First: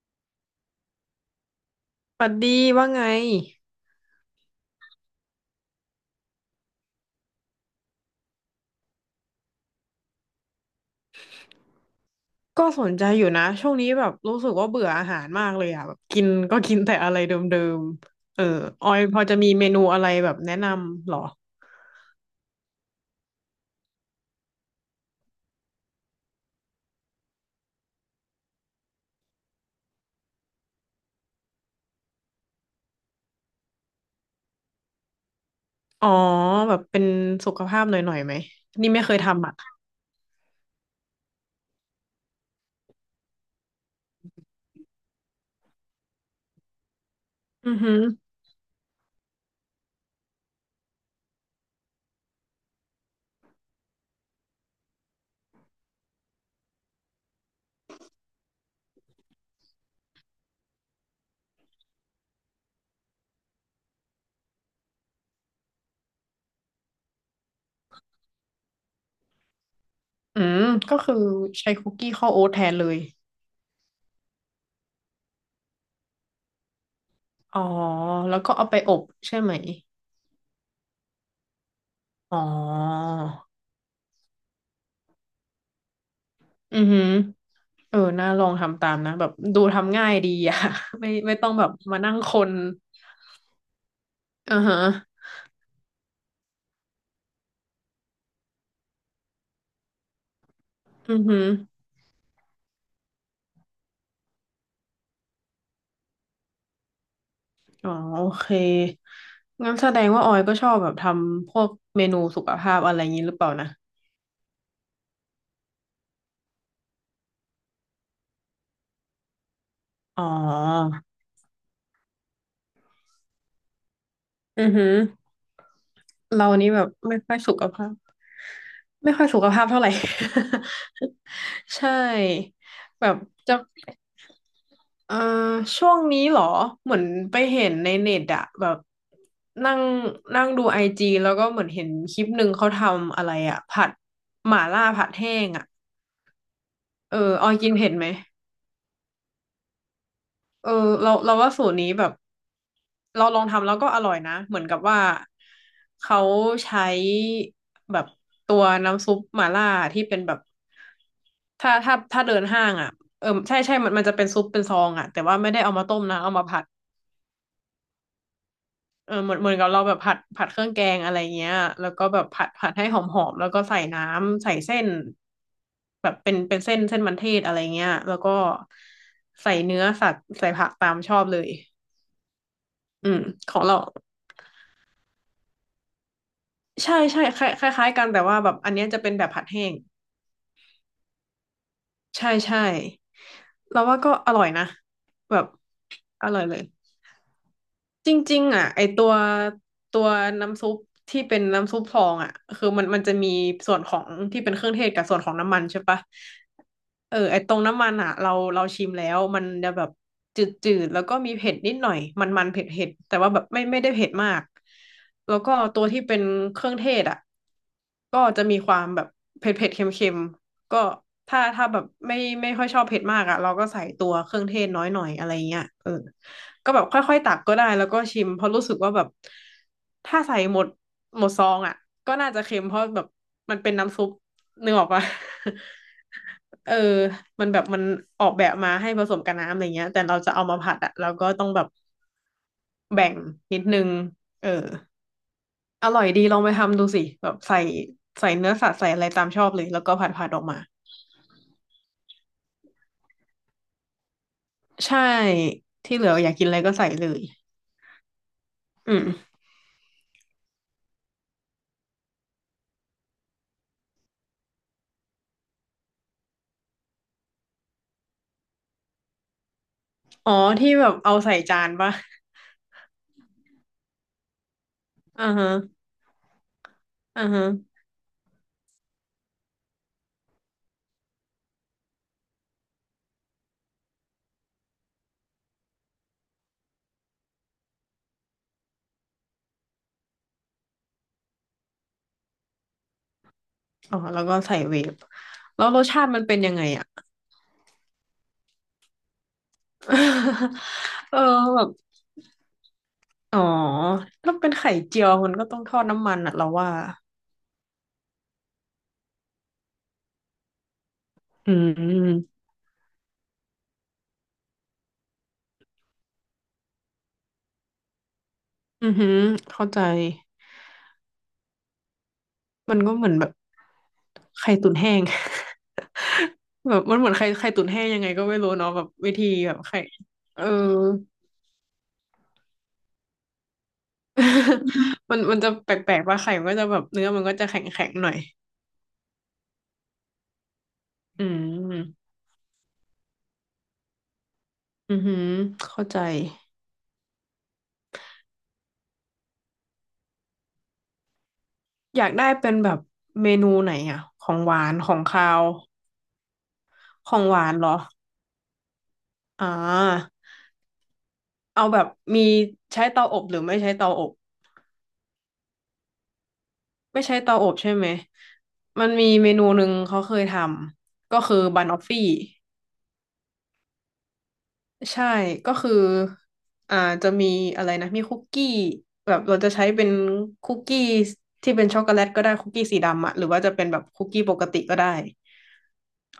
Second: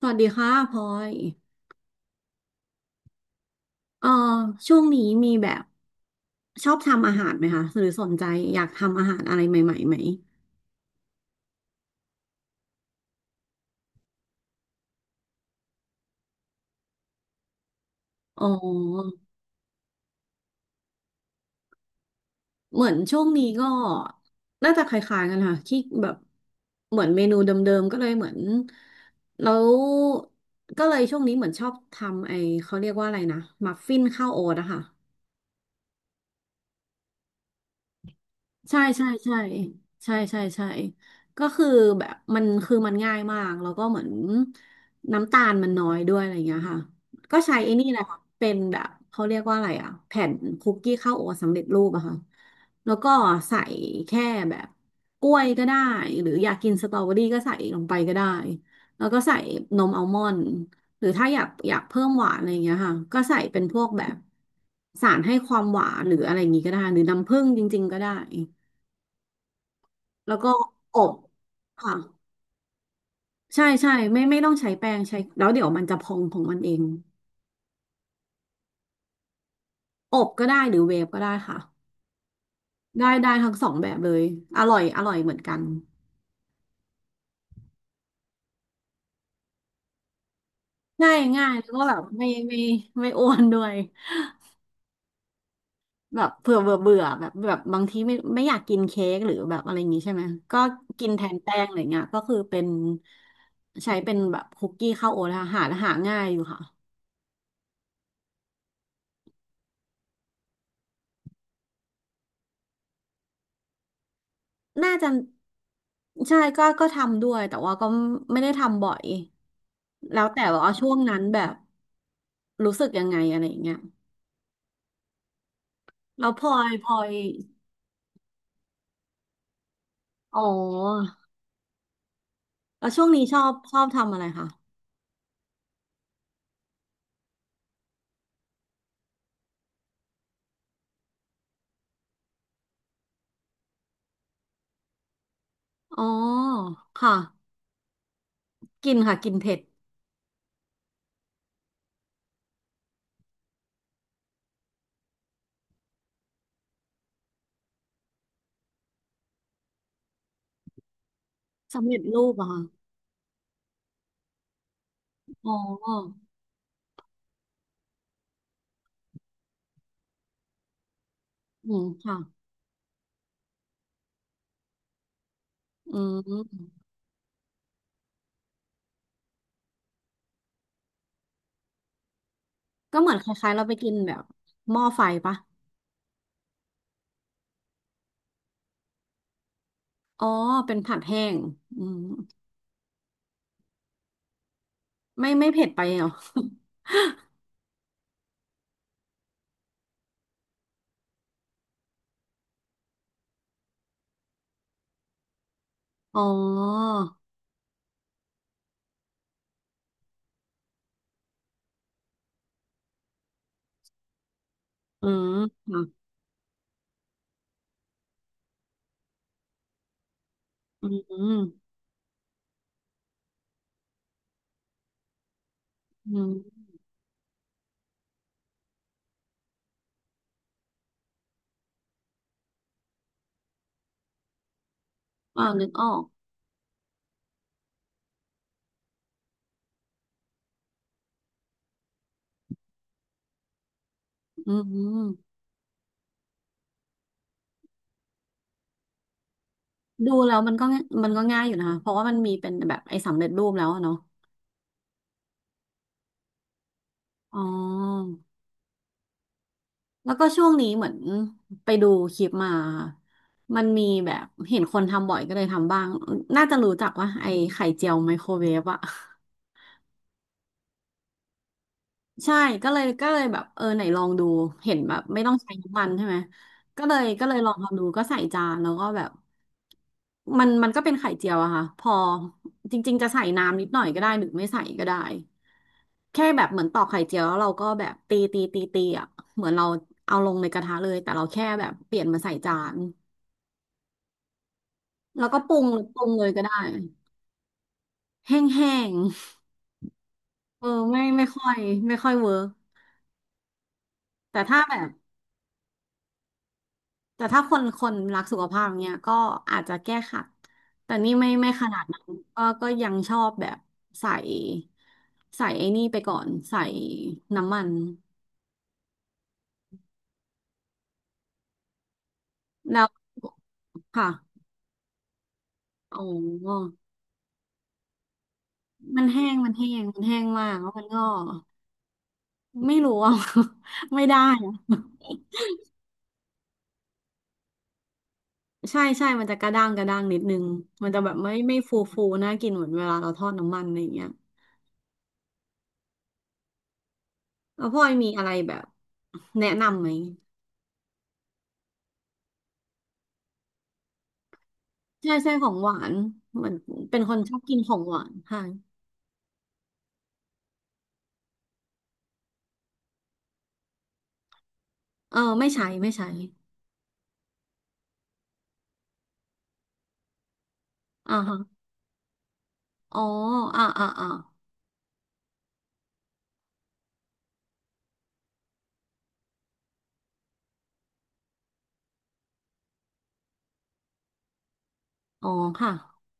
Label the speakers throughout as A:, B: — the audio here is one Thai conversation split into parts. A: สวัสดีค่ะพลอย
B: ปัดดีว่าไง
A: เอ่อช่วงนี้มีแบบชอบทำอาหารไหมคะหรือสนใจอยากทำอาหารอะไรใหม่ๆไหม
B: ก็สนใจอยู่นะช่วงนี้แบบรู้สึกว่าเบื่ออาหารมากเลยอ่ะแบบกินก็กินแต่อะไรเดิมๆเอ
A: อ๋
B: อออยพ
A: อ
B: อจะมีเมนูอะไรแบบแนะนำเหรอ
A: เหมือนช่วงนี้ก็น่าจะคล้ายๆกันค่ะที่แบบเหมือนเมนูเดิมๆก็เลยเหมือนแล้วก็เลยช่วงนี้เหมือนชอบทำไอ้เขาเรียกว่าอะไรนะมัฟฟินข้าวโอ๊ตอะค่ะ
B: อ๋อแบบเป็นสุขภาพหน่อยๆไหม
A: ใช่
B: นี่ไม่
A: ใช่
B: เคย
A: ใช่
B: ทำอ่ะ
A: ใช่ใช่ใช่ก็คือแบบมันคือมันง่ายมากแล้วก็เหมือนน้ำตาลมันน้อยด้วยอะไรเงี้ยค่ะก็ใช้
B: อื
A: ไอ้
B: อ
A: นี่
B: หื
A: แห
B: อ
A: ละค่ะเป็นแบบเขาเรียกว่าอะไรอะแผ่นคุกกี้ข้าวโอ๊ตสำเร็จรูปอะค่ะแล้วก็ใส่แค่แบบกล้วยก็ได้หรืออยากกินสตรอเบอรี่ก็ใส่ลงไปก็ได้แล้วก็ใส่นมอัลมอนด์หรือถ้าอยากเพิ่มหวานอะไรอย่างเงี้ยค่ะก็ใส่เป็นพวกแบบสารให้ความหวานหรืออะไรอย่างงี้ก็ได้หรือน้ำผึ้งจริงๆก็ได้ แล้ว
B: อื
A: ก็
B: มก็
A: อบ
B: คือใช้คุ
A: ค่ะ
B: กกี้ข้าวโอ๊ตแทนเลย
A: ใช่ใช่ไม่ต้องใช้แป้งใช้แล้วเดี๋ยวมันจะพองของมันเอง
B: อ๋อแล้วก็เอาไปอบใช่ไหม
A: อบก็ได้หรือเวฟก็ได้ค่ะ
B: อ๋อ
A: ได้ได้ทั้งสองแบบเลยอร่อยอร่อยเหมือนกัน
B: อือหือเออน่าลองทำตามนะแบบดูทำง่ายดีอ่ะ ไม่
A: ง่าย
B: ไม่
A: ง่า
B: ต้อง
A: ย
B: แบ
A: แล้
B: บ
A: วก็แบ
B: มา
A: บ
B: นั่งคน
A: ไม่อ้วนด้วย
B: อือฮะ
A: แบบเผื่อเบื่อเบื่อแบบบางทีไม่อยากกินเค้กหรือแบบอะไรอย่างงี้ใช่ไหมก็กิน
B: อือ
A: แทน
B: หือ
A: แป้งอะไรเงี้ยก็คือเป็นใช้เป็นแบบคุกกี้ข้าวโอ๊ตค่ะหาง่ายอยู่ค่ะ
B: อ๋อโอเคงั้นแสดงว่าออยก็ชอบแบบทำพวกเมนูสุขภาพอะไรอย่างนี้หรือเปล่านะ
A: น่าจะใช่ก็ทำด้วยแต่ว่าก็ไม่ได้ทำบ่อย
B: อ๋
A: แล้
B: อ
A: วแต่ว่าช่วงนั้นแบบรู้สึกยังไงอะไรอย่างเงี้ย
B: อือหือ
A: แล้วพ
B: เรา
A: ลอ
B: นี่
A: ย
B: แบ
A: พ
B: บ
A: ลอย
B: ไม่ค่อยสุขภาพไม่ค่อยสุขภาพเท่าไหร่
A: อ๋อ
B: ใช่
A: แล้วช่
B: แบ
A: วง
B: บ
A: นี้ชอบ
B: จะ
A: ชอบทำอะไรคะ
B: เอ่อช่วงนี้เหรอเหมือนไปเห็นในเน็ตอะแบบนั่งนั่งดูไอจีแล้วก็เหมือนเห็นคลิปหนึ่งเขาทำอะไรอะผัดหม่าล่าผัดแห้งอะ
A: อ๋อค่ะ
B: เออออยกินเผ็ดไหม
A: กินค่ะกินเผ็ด
B: เออเราว่าสูตรนี้แบบ เราลองทำแล้วก็อร่อยนะเหมือนกับว่าเขาใช้แบบตัวน้ำซุปหม่าล่าที่เป็นแบบถ้า
A: สำ
B: ถ้า
A: เร็จรู
B: ถ้าเดิ
A: ป
B: น
A: อะค่ะ
B: ห้างอ่ะเออใช่มันจะเป็นซุปเป็นซองอ่ะแต่ว่า
A: อ๋
B: ไม่
A: อ
B: ได้เอามาต้มนะเอามาผัดเออเหมือนกับเราแบบผัดเครื่องแกงอะไรเงี้ย
A: อืม
B: แล้วก็
A: ค่ะ
B: แบบผัดให้หอมหอมแล้วก็ใส่น้ำใส่เส้น
A: อื
B: แบบเป็น
A: ม
B: เส้นมันเทศอะไรเงี้ยแล้วก็ใส่เนื้อสัตว์ใส่ผักตามชอบเลย
A: ก็
B: อื
A: เหมือน
B: ม
A: คล้า
B: ข
A: ยๆ
B: อ
A: เรา
B: ง
A: ไป
B: เรา
A: กินแบบหม้อไฟปะ
B: ใช่ใช่คล้ายๆกันแต่ว่าแบบอันเนี้ยจะเป็นแบบผัดแห้ง
A: อ๋อเป็นผัดแห้งอืม
B: ใช่ใช่เราว่าก็อร่อยนะ
A: ไม่
B: แบบ
A: ไม่เผ็ดไปเหรอ
B: อร่อยเลย จริงๆอ่ะไอตัวตัวน้ำซุปที่เป็นน้ำซุปฟองอ่ะคือมันจะมีส่วนของที่เป็นเครื่องเทศกับส่วนของน้ำมันใช่ปะ
A: อ๋อ
B: เออไอตรงน้ำมันอ่ะเราชิมแล้วมันจะแบบจืดๆแล้วก็มีเผ็ดนิดหน่อยมันๆเผ็ดๆแต่ว่าแบบไม่ได้เผ็ดมาก
A: อื
B: แล้วก็ตัว
A: ม
B: ที่เป็นเครื่องเทศอ่ะก็จะมีความแบบเผ็ดๆเค็มๆก็
A: อืมอ
B: ถ้าแบบไม่ค่อยชอบเผ็ดมากอ่ะเราก็ใส่ตัวเครื่องเทศน้อยหน่อยอะไรเงี้ยเออ
A: ืม
B: ก็แบบค่อยๆตักก็ได้แล้วก็ชิมเพราะรู้สึกว่าแบบถ้าใส่หมดซองอ่ะก็น่าจะเค็มเพราะแบบมันเป็นน้ำซุปนึกออกปะ
A: อ่านึกออก
B: เออมันแบบมันออกแบบมาให้ผสมกับน้ำอะไรเงี้ยแต่เราจะเอามาผัดอ่ะเราก็ต้องแบบแบ่งนิดนึงเออ
A: อืม
B: อร่อยดีลองไปทำดูสิแบบใส่เนื้อสัตว์ใส่อะไรตามชอบเลยแล้วก็ผั
A: ดู
B: ดผัด
A: แล้
B: อ
A: ว
B: อก
A: มัน
B: มา
A: ก็ง่ายมันก็ง่ายอยู่นะคะเพราะว่ามันมีเป็นแบบไอ้สำเร็จรูปแล้วอะเนาะ
B: ใช่ที่เหลืออยากกินอะไรก็ใส่เลย
A: อ๋อ
B: อืม
A: แล้วก็ช่วงนี้เหมือนไปดูคลิปมามันมีแบบเห็นคนทำบ่อยก็เลยทำบ้างน่าจะรู้จักว่าไอ้ไข่เจียวไมโครเวฟอะ
B: อ๋อที่แบบเอาใส่จานปะ
A: ใช่ก็เลยแบบเออไหนลองดูเห็นแบบไม่
B: อ่า
A: ต้อง
B: ฮะ
A: ใช้น้ำมันใช่ไหมก็เลย
B: อ่า
A: ก็เลย
B: ฮะ
A: ลองทำดูก็ใส่จานแล้วก็แบบมันมันก็เป็นไข่เจียวอะค่ะพอจริงๆจะใส่น้ำนิดหน่อยก็ได้หรือไม่ใส่ก็ได้แค่แบบเหมือนตอกไข่เจียวแล้วเราก็แบบตีตีตีตีอะเหมือนเราเอาลงในกระทะเลยแต่เราแค่แบบเปลี่ยนมาใส่จาน
B: อ๋อแล้วก็ใส่เวฟ
A: แล้วก็ปรุ
B: แล้
A: ง
B: วรส
A: ปรุ
B: ชา
A: ง
B: ติมัน
A: เลย
B: เป็น
A: ก็
B: ยั
A: ได้
B: งไงอ่ะ
A: แห้งๆเออไม่
B: เออ
A: ไม่ค่อย
B: แบบ
A: ไม่ค่อยเวิร์ก
B: อ๋อถ้า
A: แต่
B: เป็น
A: ถ้า
B: ไข่
A: แบบ
B: เจียวมันก็ต้องทอดน้ำมันอ่ะเราว่า
A: แต่ถ้าคนรักสุขภาพเนี่ยก็อาจจะแก้ขัดแต่นี่ไม่
B: อื
A: ขนาดนั้น
B: ม
A: ก็ยังชอบแบบใส่ใส่ไอ้นี่ไปก่อนใส่น้ำมัน
B: อือหือเข้าใจมัน
A: แล้ว
B: ก็เหมือนแบบ
A: ค่ะ
B: ไข่ตุ๋นแห้ง
A: โอ้
B: แบบมันเหมือนไข่ไข่ตุ๋นแห้งยังไงก็ไม่รู้เนาะแบบวิธีแบบไข่
A: มันแห้ง
B: เออ
A: มากแล้วมันก็ไม่รู้อ่ะ ไม่ได้อะ
B: มันจะแปลกๆป่าไข่มันก็จะแบบเนื้อมันก็จะแข็งๆหน่อย
A: ใช่ใช่มันจะกระด้างกระด้างนิดนึงมันจะแบบ
B: อื
A: ไม่ฟูฟู
B: ม
A: น่ากินเหมือนเวลาเราทอดน้ำมันอะไรอย่างเงี้ย
B: อือหือเข้าใจ
A: แล้วพ่อยมีอะไรแบบแนะนำไหม
B: อยากได้เป็นแบบเมนูไหนอ่ะของหวานของ
A: ใช่
B: คา
A: ใช่
B: ว
A: ของหวานเหมือนเป็นค
B: ข
A: น
B: อง
A: ช
B: ห
A: อบ
B: วา
A: กิ
B: น
A: น
B: เหร
A: ขอ
B: อ
A: งหวานค่ะ
B: อ่าเอาแบบมีใช้เตาอบหรือไม่ใช้เตาอบ
A: เออไม่ใช้
B: ไม่ใช้เตาอบใช่ไหมมันมีเมนูหนึ่งเขาเคยทำ
A: อ่า
B: ก็คื
A: ฮะ
B: อบันออฟฟี่
A: อ๋ออ่าอ่าอ่า
B: ใช่ก็คืออ่าจะมีอะไรนะมีคุกกี้แบบเราจะใช้เป็นคุกกี้ที่เป็นช็อกโกแลตก็ได้คุกกี้สีดำอะหรือว่าจะเป็นแบบคุกกี้ปกติก็ได้
A: อ๋อค่ะ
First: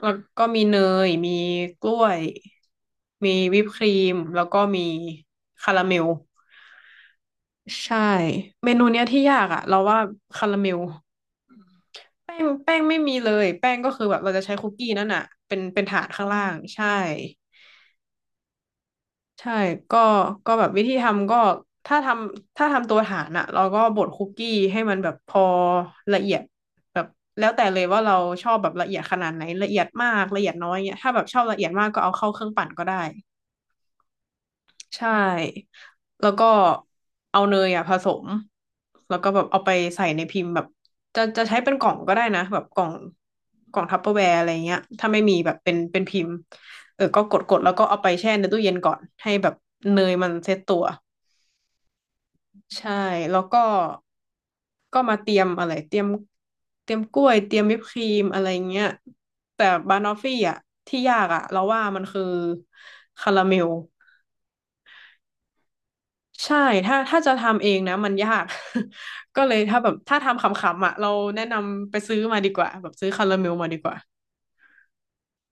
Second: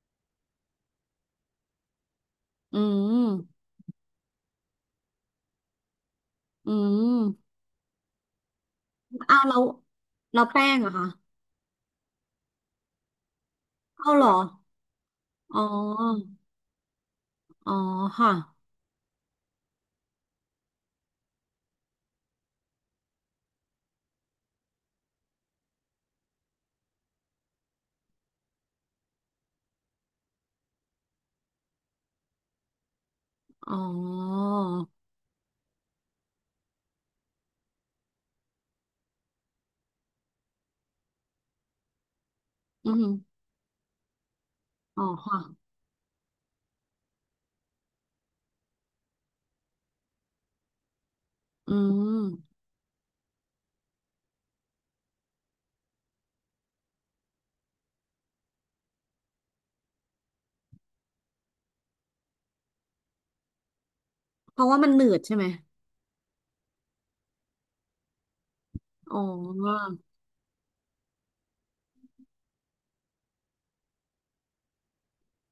B: แล้วก็มีเนย มีกล้วย
A: อื
B: มี
A: ม
B: วิปครีม แล้วก็มีคาราเมล
A: อืม
B: ใช่ เมนูเนี้ยที่
A: อ้า
B: ยา
A: ว
B: ก
A: แล้
B: อ่ะ
A: ว
B: เราว่า
A: แล้ว
B: คารา
A: แป้
B: เม
A: ง
B: ล
A: เหรอะคะ
B: แป้งแป้งไม่มีเลยแป้งก็คือ
A: เอา
B: แบบ
A: เหรอ
B: เราจะใช้คุกกี้นั่นอ่ะเป็
A: อ๋
B: นเป็นถาด
A: อ
B: ข้างล่าง ใช่
A: อ๋อค่ะ
B: ใช่ก็ก็แบบวิธีทำก็ถ้าทำตัวฐานอ่ะเราก็บดคุกกี้ให้มันแบบพอละเอียดแบบแล้วแต่เลยว่าเราชอบแบบละเอียดขนาดไหนละเอียดมากละเอียดน้อยเงี้ยถ้าแบบชอบละเอียดมากก็เอาเข้าเครื่องปั่นก็ได้
A: อ๋อ
B: ใช่ แล้วก็เอาเนยอ่ะผสมแล้วก็แบบเอาไปใส่ในพิมพ์แบบจะใช้เป็นกล่องก็ได้นะแบบกล่อ
A: อื
B: ง
A: ม
B: กล่องทัปเปอร์แวร์อะไรเงี้ย
A: อ๋อ
B: ถ้าไม่มี
A: ค่ะ
B: แบบเป็นเป็นพิมพ์เออก็กดกดแล้วก็เอาไปแช่ในตู้เย็นก่อนให้แบบเนยมันเซ็ตตัว
A: อืม
B: ใช่ แล้วก็มาเตรียมอะไรเตรียมกล้วยเตรียมวิปครีมอะไรเงี้ยแต่บานอฟฟี่อ่ะที่ยากอ่ะเราว่ามันคือคาราเมล
A: เพราะว่ามันหนืดใช่ไหม
B: ใช่ถ้าจะทำเองนะมันยาก
A: อ๋อ
B: ก็เลยถ้าแบบถ้าทำขำๆอ่ะเราแนะนำไปซื้อมาดีกว่าแบบซื้อคาราเมลมาดีกว่า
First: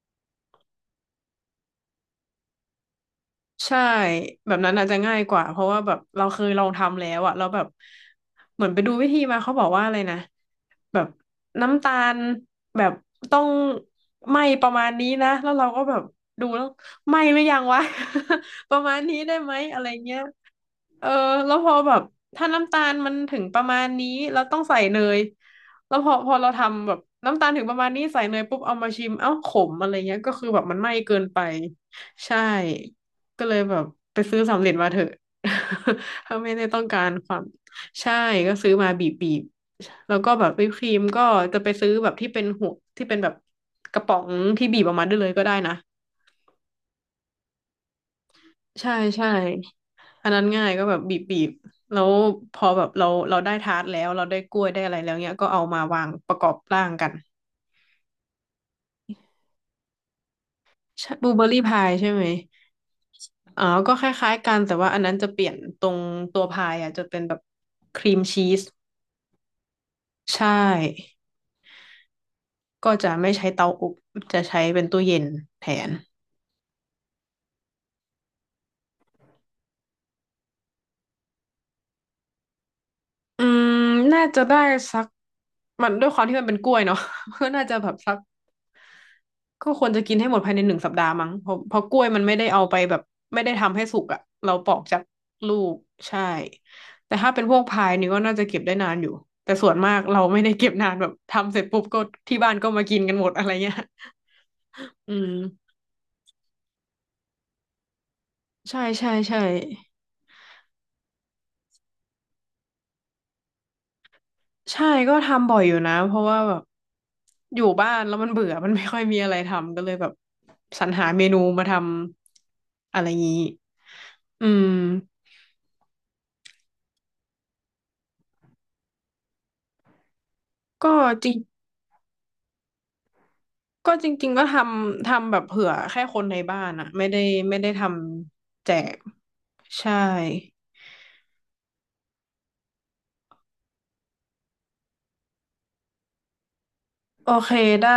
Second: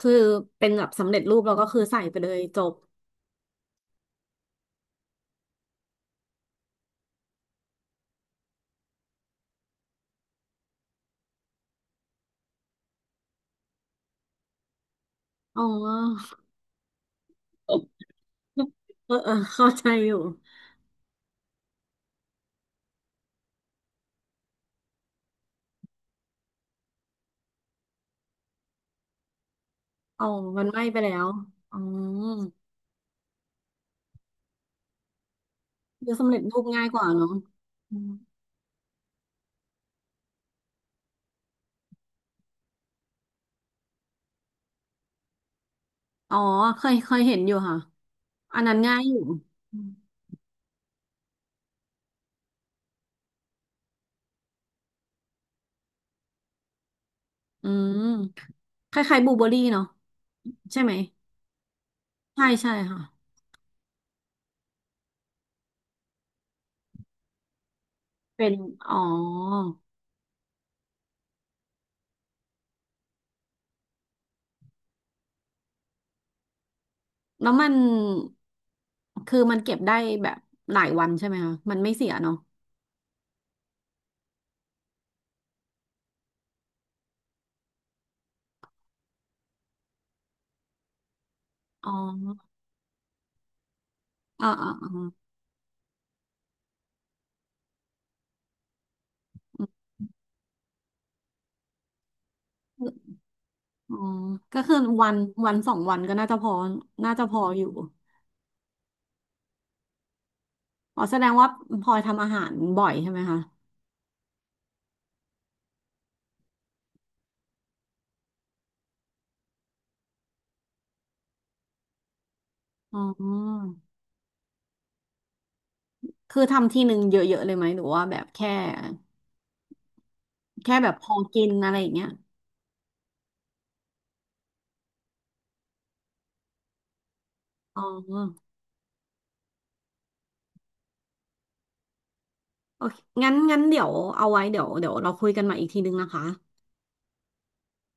A: คือเป็นแบบสำเร็จรูปแล้วก็คือใส่ไปเลยจบ
B: ใช่แบบนั้นอาจจะง่ายกว่าเพราะว่าแบบเราเคยลองทำแล้วอะแล้วแบบเหมือนไปดูวิธีมาเขาบอกว่าอะไรนะแบบน้ำตาลแบบต้องไหม้ประมาณนี้นะแล้ว
A: อ๋
B: เรา
A: อ
B: ก็แบบดูแล้วไหม้หรือยังวะ ประมาณ
A: เอ
B: นี้
A: อเออ
B: ได้ไหม
A: เข้า
B: อะ
A: ใจ
B: ไร
A: อยู่
B: เงี้ย เออแล้วพอแบบถ้าน้ำตาลมันถึงประมาณนี้เราต้องใส่เนยแล้วพอเราทำแบบน้ำตาลถึงประมาณนี้ใส่เนยปุ๊บเอามาชิมเอ้าขมอะไรเงี้ย
A: อ๋อ
B: ก็คือแบ
A: มั
B: บ
A: น
B: มั
A: ไห
B: น
A: ม้
B: ไหม้
A: ไปแล้
B: เกิน
A: ว
B: ไป
A: อ๋อ
B: ใช่ก็เลยแบบไปซื้อสำเร็จมาเถอะ
A: เดี๋ยว สำ
B: ถ้า
A: เร็จ
B: ไม่
A: รู
B: ได้
A: ป
B: ต้อ
A: ง่า
B: ง
A: ยก
B: กา
A: ว่า
B: รค
A: เนาะ
B: วาม
A: อม
B: ใช่ก็ซื้อมาบีบบีบแล้วก็แบบวิปครีมก็จะไปซื้อแบบที่เป็นหัวที่เป็นแบบกระป๋องที่บีบออกมาได้เลยก็ได้นะ
A: อ๋อเคยเห็นอยู่ค่ะ อันนั้น
B: ใช่
A: ง่ายอยู่
B: ใช่
A: อืม
B: อันนั้นง่ายก็แบบบีบบีบแล้วพอแบบเราได้ทาร์ตแล้วเราได้กล้วยได้อะไรแล้วเนี้ยก็เอามาวางประกอบร่างกัน
A: อืมคล้ายๆบลูเบอร์รี่เนาะใช่ไหม
B: ใช่บลูเบอร์รี่พายใช่ไหม
A: ใช่ใช่ค่ะ
B: อ๋อ ก็คล้ายๆกันแต่ว่าอันนั้นจะเปลี่ยนตรงตัวพายอ่ะจะเป็นแบบครีมชี
A: เป็น
B: ส
A: อ๋อ
B: ใช่ ก็จะไม่ใช้เตาอบจะใช้เป็นตู้เย็นแทน
A: แล้วมันคือมันเก็บได้แบบหลายวันใช่ไหมคะ มันไม่เสียเนาะ
B: อืมน่าจะได้สัก มันด้วยความที่มันเป็นกล้วยเนาะ ก็น่าจะแบบสัก ก็ควรจะกินให้หมดภายใน1 สัปดาห์มั้งเพราะ
A: อ๋
B: กล้วยมันไม่ได้
A: อ
B: เอาไปแบบไม่ได้ทำให้สุกอ่ะ
A: อ่า
B: เราป
A: อ่า
B: อก
A: อ่า
B: จากลูกใช่แต่ถ้าเป็นพวกพายนี่ก็น่าจะเก็บได้นานอยู่แต่ส่วนมากเราไม่ได้เก็บนานแบบทำเสร็จปุ๊บก็ที่บ้านก็มากินกันหมดอะไรเงี้ย
A: อ๋อก็คือ วั
B: อื
A: น
B: ม
A: วันสองวันก็น่าจะพอน่าจะพออยู่
B: ใช่ใช่ใช่
A: อ๋อแสดงว่าพลอยทำอาหารบ่อยใช่ไหมคะ
B: ใช่ก็ทำบ่อยอยู่นะเพราะว่าแบบอยู่บ้านแล้วมันเบื่อมันไม่ค่อยมีอะไรทำก็เลยแบบสรรหาเมนูมาทำ
A: อ๋
B: อะ
A: อ
B: ไรงี้อืม
A: คือทำทีหนึ่งเยอะๆเลยไหมหรือว่าแบบแค่
B: ก็
A: แบบพอกินอะไรอย่างเงี้ย
B: ก็จริงๆก็ทำแบบเผื่อแค่คนในบ้านอะไม่ได้ไม่ได้
A: อ๋
B: ท
A: อ
B: ำแจกใช่
A: โอเค งั้นเดี๋ยวเอาไว้เดี๋ยวเราคุยกันใหม่อีกทีนึงนะคะ
B: โอเคได้